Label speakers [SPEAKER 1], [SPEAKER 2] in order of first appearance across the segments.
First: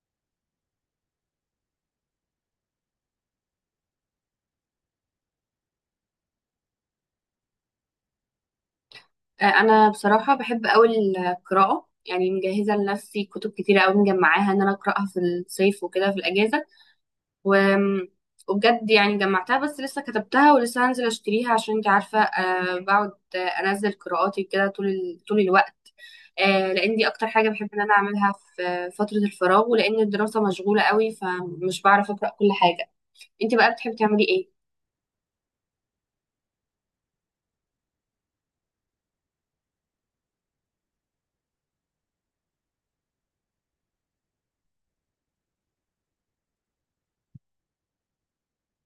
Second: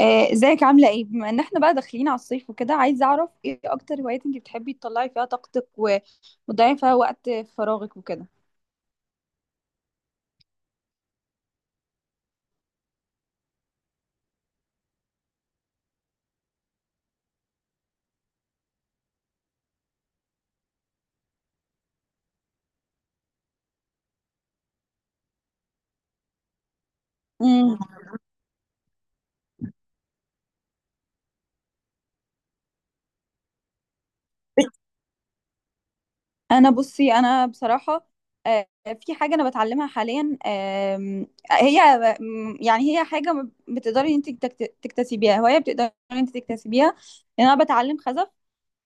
[SPEAKER 1] ازيك عاملة ايه؟ بما ان احنا بقى داخلين على الصيف وكده عايزة اعرف ايه اكتر هوايات انت بتحبي تطلعي فيها طاقتك وتضيعي فيها وقت فراغك وكده.
[SPEAKER 2] انا بصراحه بحب قوي القراءه. يعني مجهزه لنفسي كتب كتيره قوي مجمعاها ان انا اقراها في الصيف وكده في الاجازه. و... وبجد يعني جمعتها، بس لسه كتبتها ولسه هنزل اشتريها، عشان انت عارفه. بقعد انزل قراءاتي كده طول طول الوقت. لان دي اكتر حاجه بحب
[SPEAKER 1] امم
[SPEAKER 2] ان انا اعملها في فتره الفراغ، ولان الدراسه مشغوله قوي فمش بعرف اقرا كل حاجه. انت بقى بتحبي تعملي ايه؟
[SPEAKER 1] انا بصراحة، آه، في حاجة انا بتعلمها حاليا. هي يعني هي حاجة بتقدري انت تكتسبيها، هواية بتقدري انت تكتسبيها، لان انا بتعلم خزف.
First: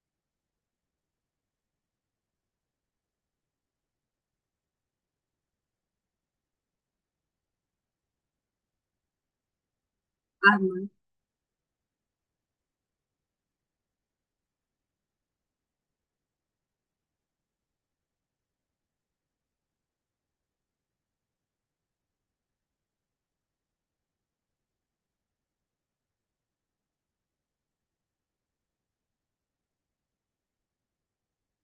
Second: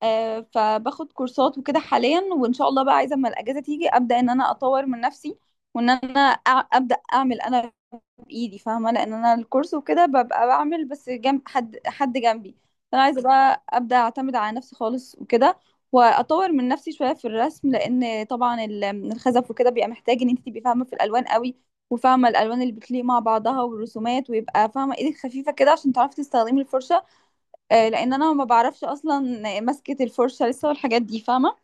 [SPEAKER 1] فباخد كورسات وكده حاليا، وان شاء الله بقى عايزة اما الاجازة تيجي ابدأ ان انا اطور من نفسي، وان انا ابدا اعمل انا بايدي، فاهمه. لان انا الكورس وكده ببقى بعمل
[SPEAKER 2] فاهمه.
[SPEAKER 1] بس جنب حد جنبي. فانا عايزه بقى ابدا اعتمد على نفسي خالص وكده، واطور من نفسي شويه في الرسم، لان طبعا الخزف وكده بيبقى محتاج ان انت تبقي فاهمه في الالوان قوي، وفاهمه الالوان اللي بتليق مع بعضها والرسومات، ويبقى فاهمه ايدك خفيفه كده عشان تعرفي تستخدمي الفرشه. لان انا ما بعرفش اصلا مسكه الفرشه لسه والحاجات دي، فاهمه.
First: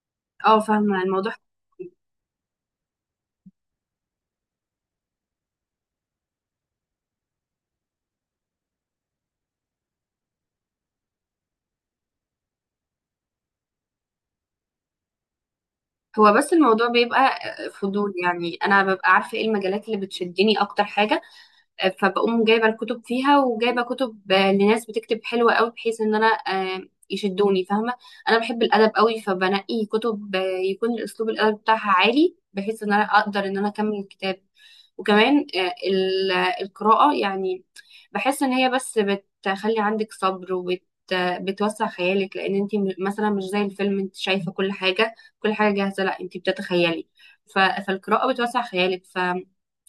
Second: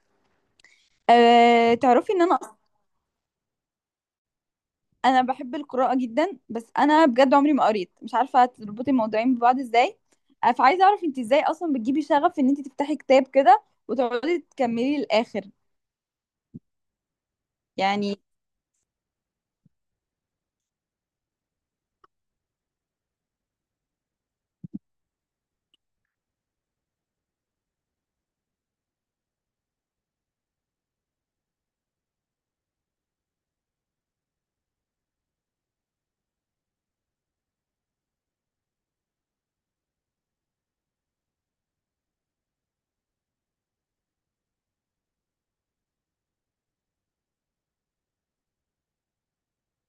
[SPEAKER 2] اه، فاهمه الموضوع.
[SPEAKER 1] تعرفي ان انا، انا بحب القراءة جدا، بس انا بجد عمري ما قريت، مش عارفة تربطي الموضوعين ببعض ازاي. أنا فعايزة اعرف انت ازاي اصلا بتجيبي شغف ان انت تفتحي كتاب كده وتقعدي تكملي للاخر،
[SPEAKER 2] هو بس الموضوع بيبقى فضول،
[SPEAKER 1] يعني.
[SPEAKER 2] يعني انا ببقى عارفه ايه المجالات اللي بتشدني اكتر حاجه، فبقوم جايبه الكتب فيها وجايبه كتب لناس بتكتب حلوه قوي، بحيث ان انا يشدوني، فاهمه. انا بحب الادب قوي، فبنقي كتب يكون الاسلوب الادب بتاعها عالي، بحيث ان انا اقدر ان انا اكمل الكتاب. وكمان القراءه يعني بحس ان هي بس بتخلي عندك صبر، بتوسع خيالك، لان انت مثلا مش زي الفيلم انت شايفه كل حاجه، كل حاجه جاهزه. لا، انت بتتخيلي. فالقراءه بتوسع خيالك.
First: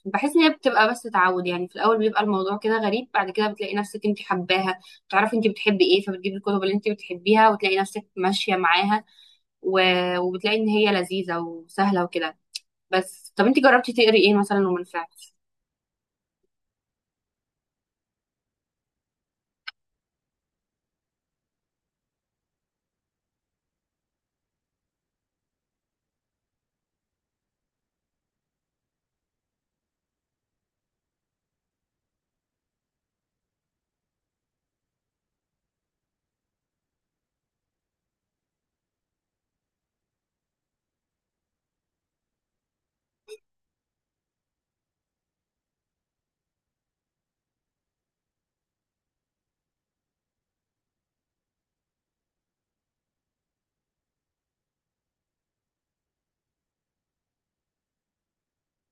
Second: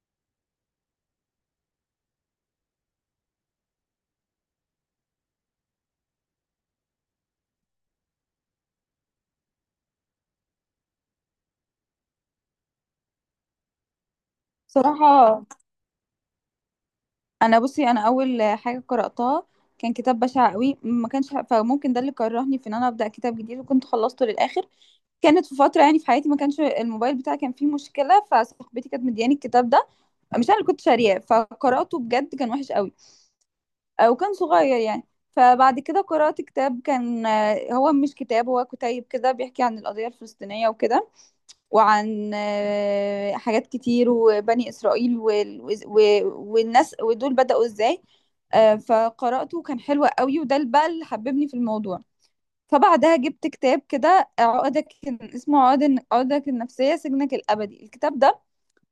[SPEAKER 2] بحس ان هي بتبقى بس تعود، يعني في الاول بيبقى الموضوع كده غريب، بعد كده بتلاقي نفسك انت حباها، بتعرفي انت بتحبي ايه، فبتجيبي الكتب اللي انت بتحبيها وتلاقي نفسك ماشيه معاها. و... وبتلاقي ان هي لذيذه وسهله وكده. بس طب انت جربتي تقري ايه مثلا ومن فعل؟
[SPEAKER 1] بصراحة انا اول حاجة قرأتها كان كتاب بشع قوي، ما كانش، فممكن ده اللي كرهني في ان انا ابدا كتاب جديد، وكنت خلصته للاخر. كانت في فتره يعني في حياتي ما كانش الموبايل بتاعي، كان فيه مشكله، فصاحبتي كانت مدياني الكتاب ده، مش انا اللي كنت شارياه، فقراته بجد كان وحش قوي. وكان صغير يعني. فبعد كده قرأت كتاب كان، هو مش كتاب هو كتيب كده، بيحكي عن القضية الفلسطينية وكده، وعن حاجات كتير، وبني إسرائيل والناس ودول بدأوا إزاي. فقرأته وكان حلو قوي، وده اللي بقى اللي حببني في الموضوع. فبعدها جبت كتاب كده عقدك، اسمه عقدك النفسية سجنك الأبدي، الكتاب ده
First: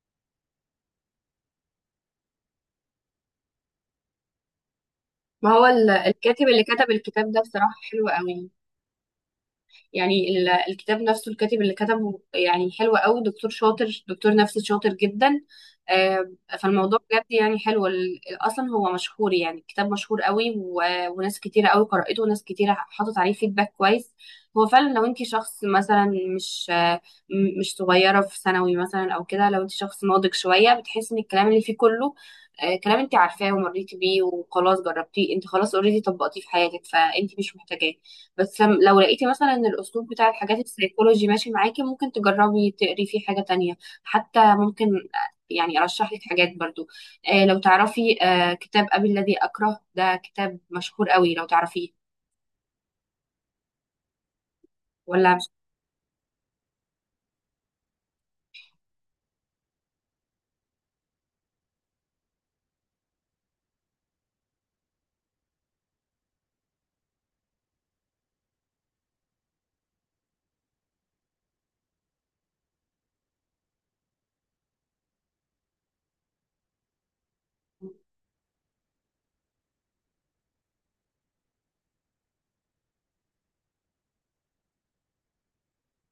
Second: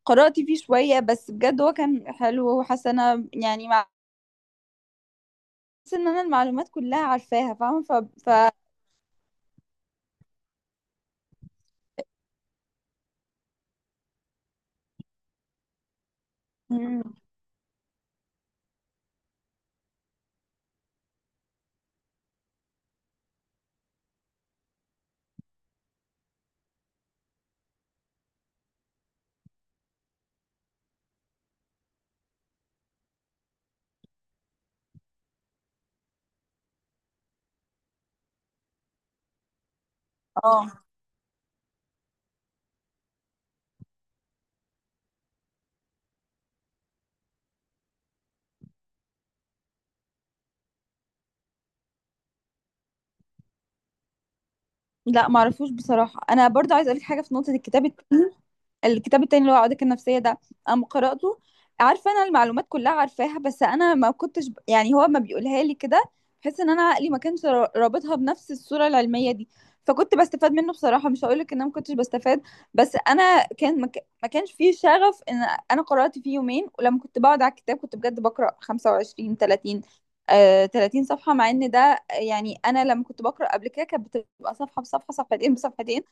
[SPEAKER 1] قرأت فيه شوية، بس بجد هو كان حلو وحسنة يعني،
[SPEAKER 2] ما هو
[SPEAKER 1] بس ان انا
[SPEAKER 2] الكاتب اللي
[SPEAKER 1] المعلومات
[SPEAKER 2] كتب
[SPEAKER 1] كلها
[SPEAKER 2] الكتاب ده
[SPEAKER 1] عارفاها،
[SPEAKER 2] بصراحه
[SPEAKER 1] فاهمه، ف
[SPEAKER 2] حلو
[SPEAKER 1] ف
[SPEAKER 2] قوي. يعني الكتاب نفسه، الكاتب اللي كتبه يعني حلو قوي، دكتور شاطر، دكتور نفسي شاطر جدا. آه، فالموضوع
[SPEAKER 1] مم.
[SPEAKER 2] بجد يعني حلو. اصلا هو مشهور، يعني الكتاب مشهور قوي، وناس كتيره قوي قرأته، وناس كتيره حطت عليه فيدباك كويس. هو فعلا لو انت شخص مثلا مش آه، م- مش صغيره في ثانوي مثلا او كده، لو انت شخص ناضج شويه بتحسي ان الكلام اللي فيه كله كلام انت عارفاه ومريتي بيه وخلاص جربتيه انت، خلاص اوريدي طبقتيه في حياتك، فانت مش محتاجاه. بس لم- لو لقيتي مثلا ان الاسلوب بتاع الحاجات
[SPEAKER 1] اه،
[SPEAKER 2] السيكولوجي ماشي معاكي، ممكن تجربي تقري فيه حاجة تانية. حتى ممكن يعني ارشح لك حاجات برضو. لو تعرفي كتاب ابي الذي اكره، ده كتاب مشهور قوي، لو تعرفيه
[SPEAKER 1] لا
[SPEAKER 2] ولا مش.
[SPEAKER 1] معرفوش بصراحه. انا برضو عايزه اقولك حاجه في نقطه الكتاب التاني. الكتاب التاني اللي هو عقدك النفسية ده، قام قرأته عارفة أنا المعلومات كلها عارفاها، بس أنا ما كنتش يعني هو ما بيقولها لي كده بحيث إن أنا عقلي ما كانش رابطها بنفس الصورة العلمية دي، فكنت بستفاد منه بصراحة، مش هقولك إن أنا ما كنتش بستفاد، بس أنا كان ما كانش فيه شغف. إن أنا قرأت فيه يومين، ولما كنت بقعد على الكتاب كنت بجد بقرأ 25 30 30 صفحة، مع إن ده يعني أنا لما كنت بقرأ قبل كده كانت بتبقى صفحة بصفحة، صفحتين بصفحتين.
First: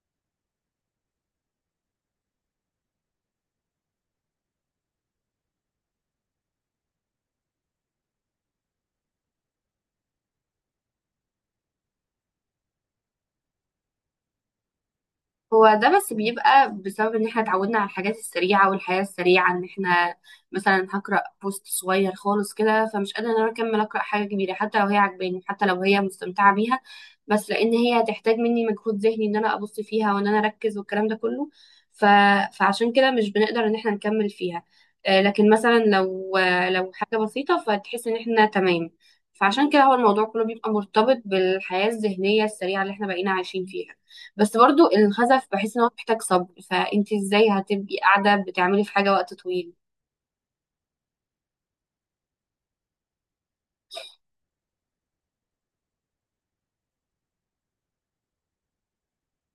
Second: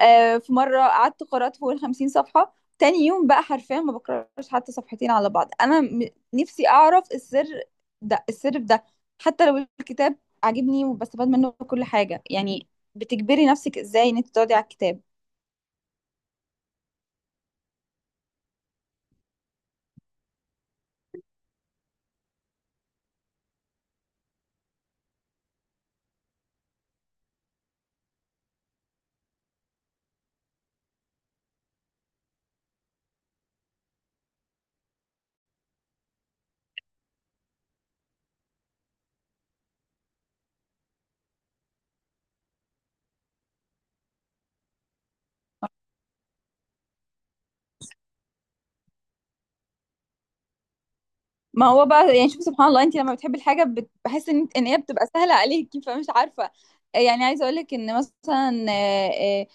[SPEAKER 1] في مرة قعدت قرأت فوق الخمسين صفحة، تاني يوم بقى حرفيا ما بقراش حتى صفحتين على بعض. أنا نفسي أعرف السر ده، السر في ده، حتى لو الكتاب عاجبني وبستفاد منه كل حاجة يعني، بتجبري نفسك ازاي ان انت تقعدي على الكتاب؟
[SPEAKER 2] هو ده بس بيبقى بسبب ان احنا اتعودنا على الحاجات السريعة والحياة السريعة، ان احنا مثلا هقرأ بوست صغير خالص كده، فمش قادرة ان انا اكمل اقرأ حاجة كبيرة حتى لو هي عجباني، حتى لو هي مستمتعة بيها، بس لان هي هتحتاج مني مجهود ذهني ان انا ابص فيها وان انا اركز، والكلام ده كله. ف... فعشان كده مش بنقدر ان احنا نكمل فيها. لكن مثلا لو لو حاجة بسيطة فتحس ان احنا تمام. فعشان كده هو الموضوع كله بيبقى مرتبط بالحياة الذهنية السريعة اللي احنا بقينا عايشين فيها. بس برضو الخزف بحس ان هو محتاج صبر، فانت ازاي هتبقي قاعده بتعملي في حاجه وقت طويل؟
[SPEAKER 1] ما هو بقى يعني شوفي سبحان الله، انت لما بتحبي الحاجة بحس ان ان هي بتبقى سهلة عليكي، فمش عارفة يعني. عايزة اقولك ان مثلا آه،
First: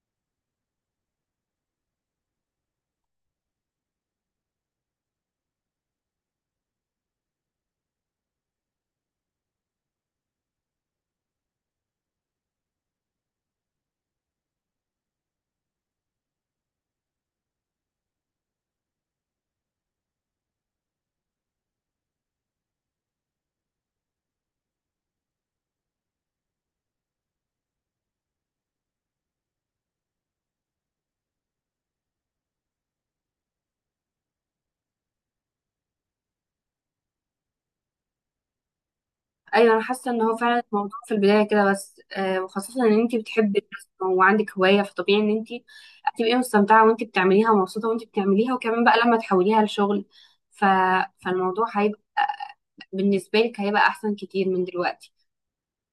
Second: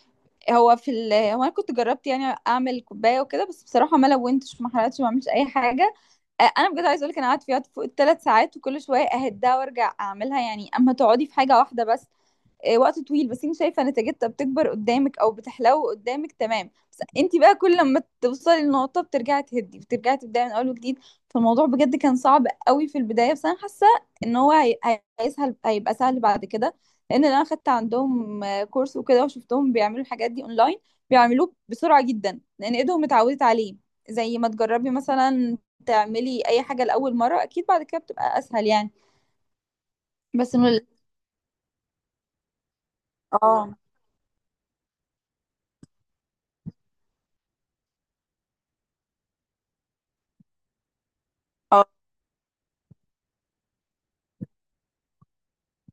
[SPEAKER 1] آه، هو في ال هو انا كنت جربت يعني اعمل كوبايه وكده، بس بصراحه ما لونتش ما حرقتش ما عملتش اي حاجه. انا بجد عايزه اقول لك، انا قعدت فيها فوق الثلاث ساعات، وكل شويه اهدها وارجع اعملها، يعني اما تقعدي في حاجه واحده بس وقت طويل، بس انت شايفه نتيجتها بتكبر قدامك او بتحلو قدامك، تمام، بس انت بقى كل لما توصلي للنقطه بترجعي تهدي، بترجعي تبداي من اول وجديد. فالموضوع بجد كان صعب قوي في البدايه، بس انا حاسه ان هو هي- هي- هيسهل هيبقى سهل بعد كده، لان انا خدت عندهم كورس وكده، وشفتهم بيعملوا الحاجات دي اونلاين، بيعملوه بسرعه جدا لان ايدهم اتعودت عليه. زي ما تجربي مثلا تعملي اي حاجه لاول مره، اكيد بعد كده بتبقى اسهل يعني.
[SPEAKER 2] ايوه، انا حاسه ان هو
[SPEAKER 1] بس
[SPEAKER 2] فعلا
[SPEAKER 1] انه،
[SPEAKER 2] الموضوع في البدايه كده، بس وخاصه ان انت بتحبي
[SPEAKER 1] اه،
[SPEAKER 2] الرسم وعندك هوايه، فطبيعي ان انت هتبقي مستمتعه وانت بتعمليها، ومبسوطه وانت بتعمليها، وكمان بقى لما تحوليها لشغل. ف... فالموضوع
[SPEAKER 1] اه،
[SPEAKER 2] هيبقى بالنسبه لك هيبقى احسن كتير من دلوقتي.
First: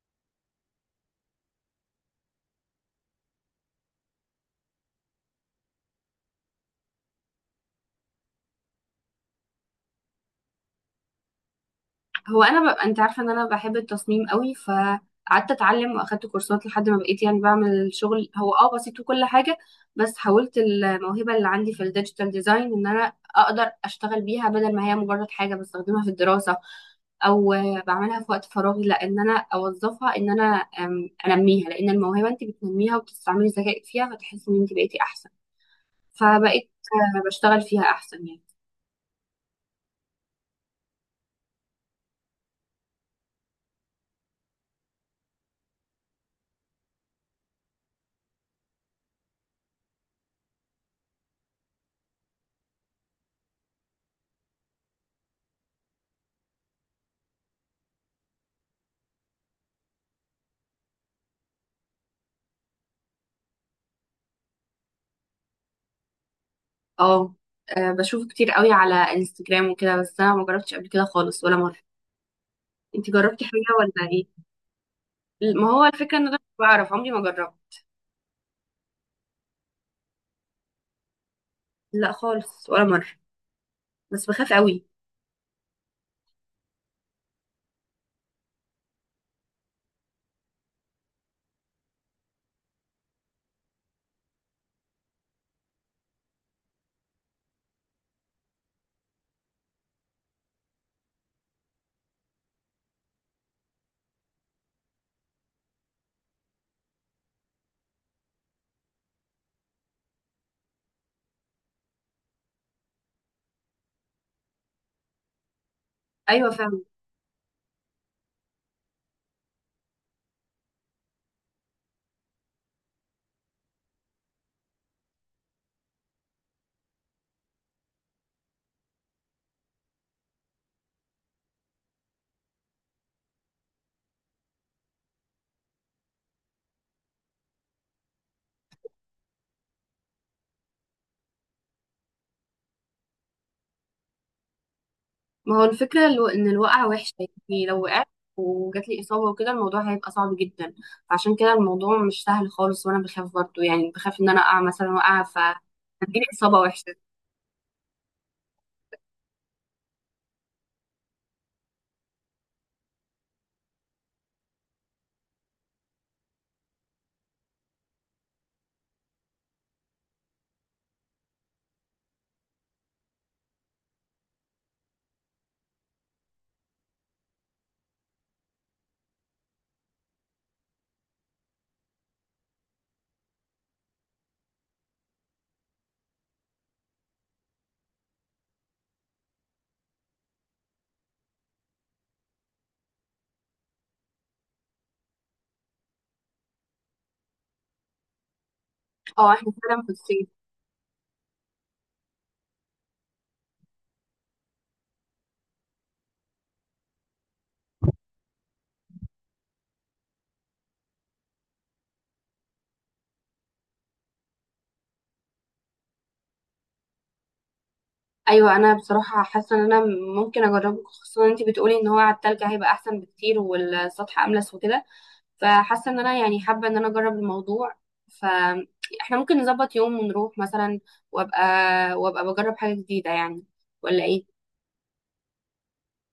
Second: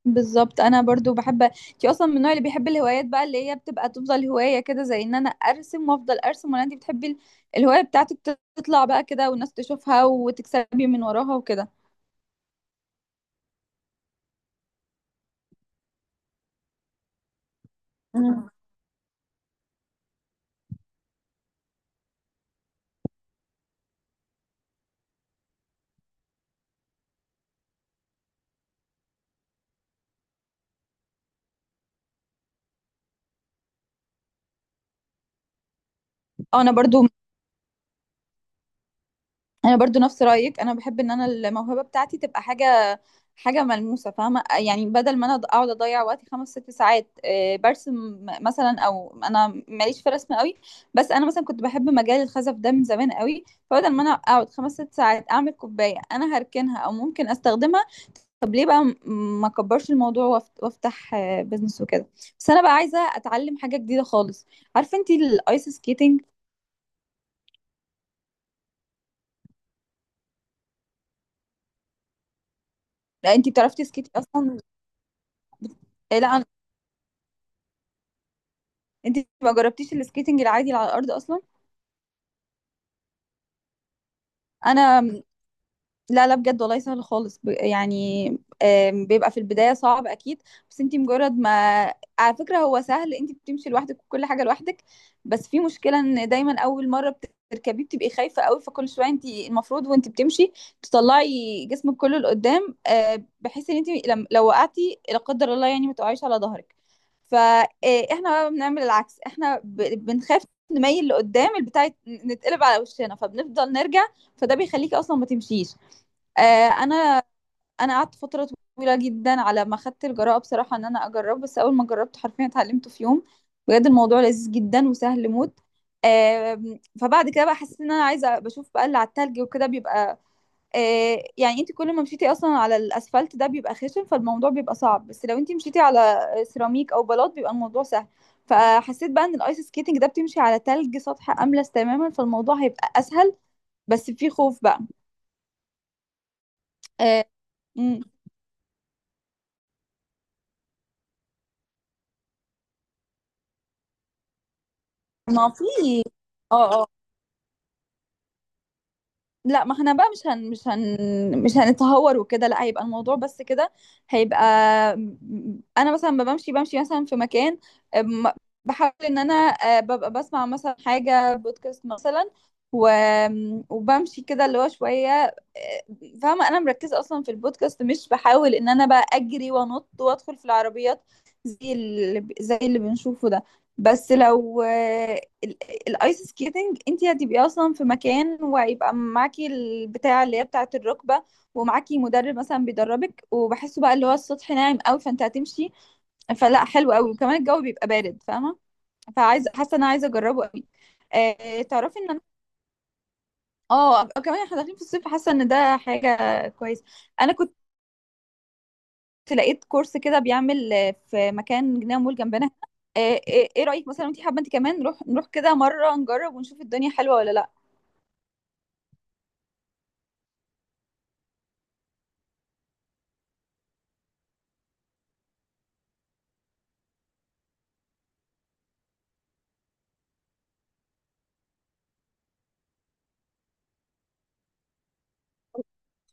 [SPEAKER 1] بالظبط. انا برضو بحب، انتي اصلا من النوع اللي بيحب الهوايات بقى، اللي هي بتبقى تفضل هوايه كده زي ان انا ارسم وافضل ارسم، ولا انتي بتحبي الهوايه بتاعتك تطلع بقى كده والناس تشوفها وتكسبي من وراها وكده؟
[SPEAKER 2] هو انا ببقى انت عارفه ان انا بحب التصميم قوي، فقعدت اتعلم واخدت كورسات لحد ما بقيت يعني بعمل شغل،
[SPEAKER 1] مم.
[SPEAKER 2] هو بسيط وكل حاجه. بس حولت الموهبه اللي عندي في الديجيتال ديزاين ان انا اقدر اشتغل بيها، بدل ما هي مجرد حاجه بستخدمها في الدراسه او بعملها في وقت فراغي. لا، ان انا اوظفها، ان انا انميها، لان الموهبه انت بتنميها وبتستعملي ذكائك فيها، فتحسي ان انت بقيتي احسن. فبقيت
[SPEAKER 1] انا برضو
[SPEAKER 2] بشتغل فيها احسن يعني.
[SPEAKER 1] انا برضو نفس رايك، انا بحب ان انا الموهبه بتاعتي تبقى حاجه، حاجه ملموسه، فاهمه يعني، بدل ما انا اقعد اضيع وقتي خمس ست ساعات برسم مثلا، او انا ماليش في الرسم قوي، بس انا مثلا كنت بحب مجال الخزف ده من زمان قوي، فبدل ما انا اقعد خمس ست ساعات اعمل كوبايه انا هركنها، او ممكن استخدمها. طب ليه بقى ما اكبرش الموضوع وافتح بيزنس وكده؟ بس انا بقى عايزه اتعلم حاجه جديده خالص. عارفه انتي الايس سكيتنج؟
[SPEAKER 2] اه. بشوفه كتير قوي على انستجرام وكده، بس انا ما جربتش قبل كده خالص ولا مره. انتي
[SPEAKER 1] لا
[SPEAKER 2] جربتي
[SPEAKER 1] انتي بتعرفي
[SPEAKER 2] حاجه ولا
[SPEAKER 1] تسكيتي
[SPEAKER 2] ايه؟
[SPEAKER 1] اصلا؟
[SPEAKER 2] ما هو الفكره
[SPEAKER 1] إيه،
[SPEAKER 2] ان انا
[SPEAKER 1] لا.
[SPEAKER 2] مش بعرف، عمري ما جربت.
[SPEAKER 1] انت ما جربتيش السكيتنج العادي اللي على الارض اصلا؟
[SPEAKER 2] لا، خالص ولا مره، بس بخاف قوي.
[SPEAKER 1] انا لا، لا بجد والله سهل خالص. يعني، بيبقى في البداية صعب أكيد، بس انتي مجرد ما، على فكرة هو سهل، انتي بتمشي لوحدك وكل حاجة لوحدك، بس في مشكلة ان دايما أول مرة بتركبي بتبقي خايفة قوي، فكل شوية انتي المفروض وانتي بتمشي تطلعي جسمك كله لقدام، بحيث ان انتي لم... لو وقعتي لا قدر الله يعني ما تقعيش على ظهرك. فاحنا بقى بنعمل العكس، احنا بنخاف نميل لقدام، البتاع نتقلب على وشنا، فبنفضل نرجع، فده بيخليكي اصلا ما تمشيش.
[SPEAKER 2] ايوه،
[SPEAKER 1] آه،
[SPEAKER 2] فاهمه.
[SPEAKER 1] انا انا قعدت فتره طويله جدا على ما خدت الجراءه بصراحه ان انا اجرب، بس اول ما جربت حرفيا اتعلمته في يوم. بجد الموضوع لذيذ جدا وسهل موت. فبعد كده بقى حسيت ان انا عايزه، بشوف بقى اللي على التلج وكده بيبقى، يعني انت كل ما مشيتي اصلا على الاسفلت ده بيبقى خشن، فالموضوع بيبقى صعب، بس لو انت مشيتي على سيراميك او بلاط بيبقى الموضوع سهل. فحسيت بقى ان الايس سكيتنج ده بتمشي على تلج سطح املس تماما، فالموضوع هيبقى اسهل، بس في خوف بقى.
[SPEAKER 2] ما هو الفكره ان الوقعه وحشه
[SPEAKER 1] آه،
[SPEAKER 2] يعني، لو
[SPEAKER 1] مم.
[SPEAKER 2] وقعت وجات لي اصابه وكده، الموضوع هيبقى صعب جدا. عشان كده الموضوع مش سهل خالص، وانا بخاف برضه، يعني بخاف ان انا اقع مثلا وقعه
[SPEAKER 1] ما في
[SPEAKER 2] هتجيلي اصابه
[SPEAKER 1] اه، اه،
[SPEAKER 2] وحشه.
[SPEAKER 1] لا، ما احنا بقى مش هنتهور وكده، لا هيبقى الموضوع بس كده، هيبقى. انا مثلا ما بمشي، بمشي مثلا في مكان، أم- بحاول ان انا ببقى بسمع مثلا حاجة بودكاست مثلا، و... وبمشي كده اللي هو شوية، فاهمة انا مركزة اصلا في البودكاست، مش بحاول ان انا بقى اجري وانط وادخل في العربيات زي اللي زي اللي بنشوفه ده. بس لو ال- الايس سكيتنج انت هتبقي اصلا في مكان، وهيبقى معاكي البتاع اللي هي بتاعه الركبه، ومعاكي مدرب مثلا بيدربك، وبحسه بقى اللي هو السطح ناعم قوي فانت هتمشي. فلا، حلو قوي، وكمان الجو بيبقى بارد فاهمه.
[SPEAKER 2] اه، احنا
[SPEAKER 1] فعايزه، حاسه
[SPEAKER 2] فعلا
[SPEAKER 1] ان
[SPEAKER 2] في
[SPEAKER 1] انا عايزه
[SPEAKER 2] الصيف.
[SPEAKER 1] اجربه قوي. تعرفي ان انا، اه، كمان احنا داخلين في الصيف، حاسه ان ده حاجه كويسه. انا كنت لقيت كورس كده بيعمل في مكان جنينه مول جنبنا. آه، آه، ايه رايك مثلا؟ انت حابه انت كمان نروح كده مره نجرب ونشوف الدنيا حلوه ولا لا؟
[SPEAKER 2] ايوه، انا بصراحه حاسه ان انا ممكن اجربه، خصوصا ان انت بتقولي ان هو على التلج هيبقى احسن بكتير والسطح املس وكده. فحاسه ان انا يعني حابه ان انا اجرب الموضوع. فاحنا ممكن نظبط يوم ونروح مثلا، وابقى وابقى بجرب حاجه جديده يعني، ولا ايه؟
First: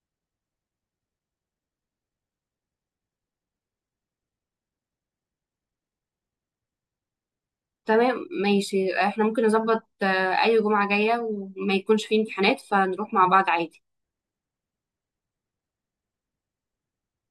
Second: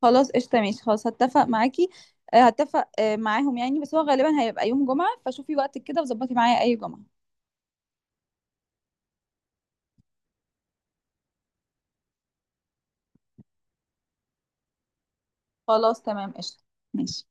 [SPEAKER 1] خلاص قشطة، ماشي، خلاص هتفق معاكي. هتفق معاهم يعني، بس هو غالبا هيبقى يوم جمعة، فشوفي وقتك كده وظبطي معايا أي جمعة.
[SPEAKER 2] تمام. ماشي، احنا ممكن نظبط اي جمعه جايه وما يكونش فيه امتحانات، فنروح مع بعض عادي.
[SPEAKER 1] خلاص تمام قشطة، ماشي.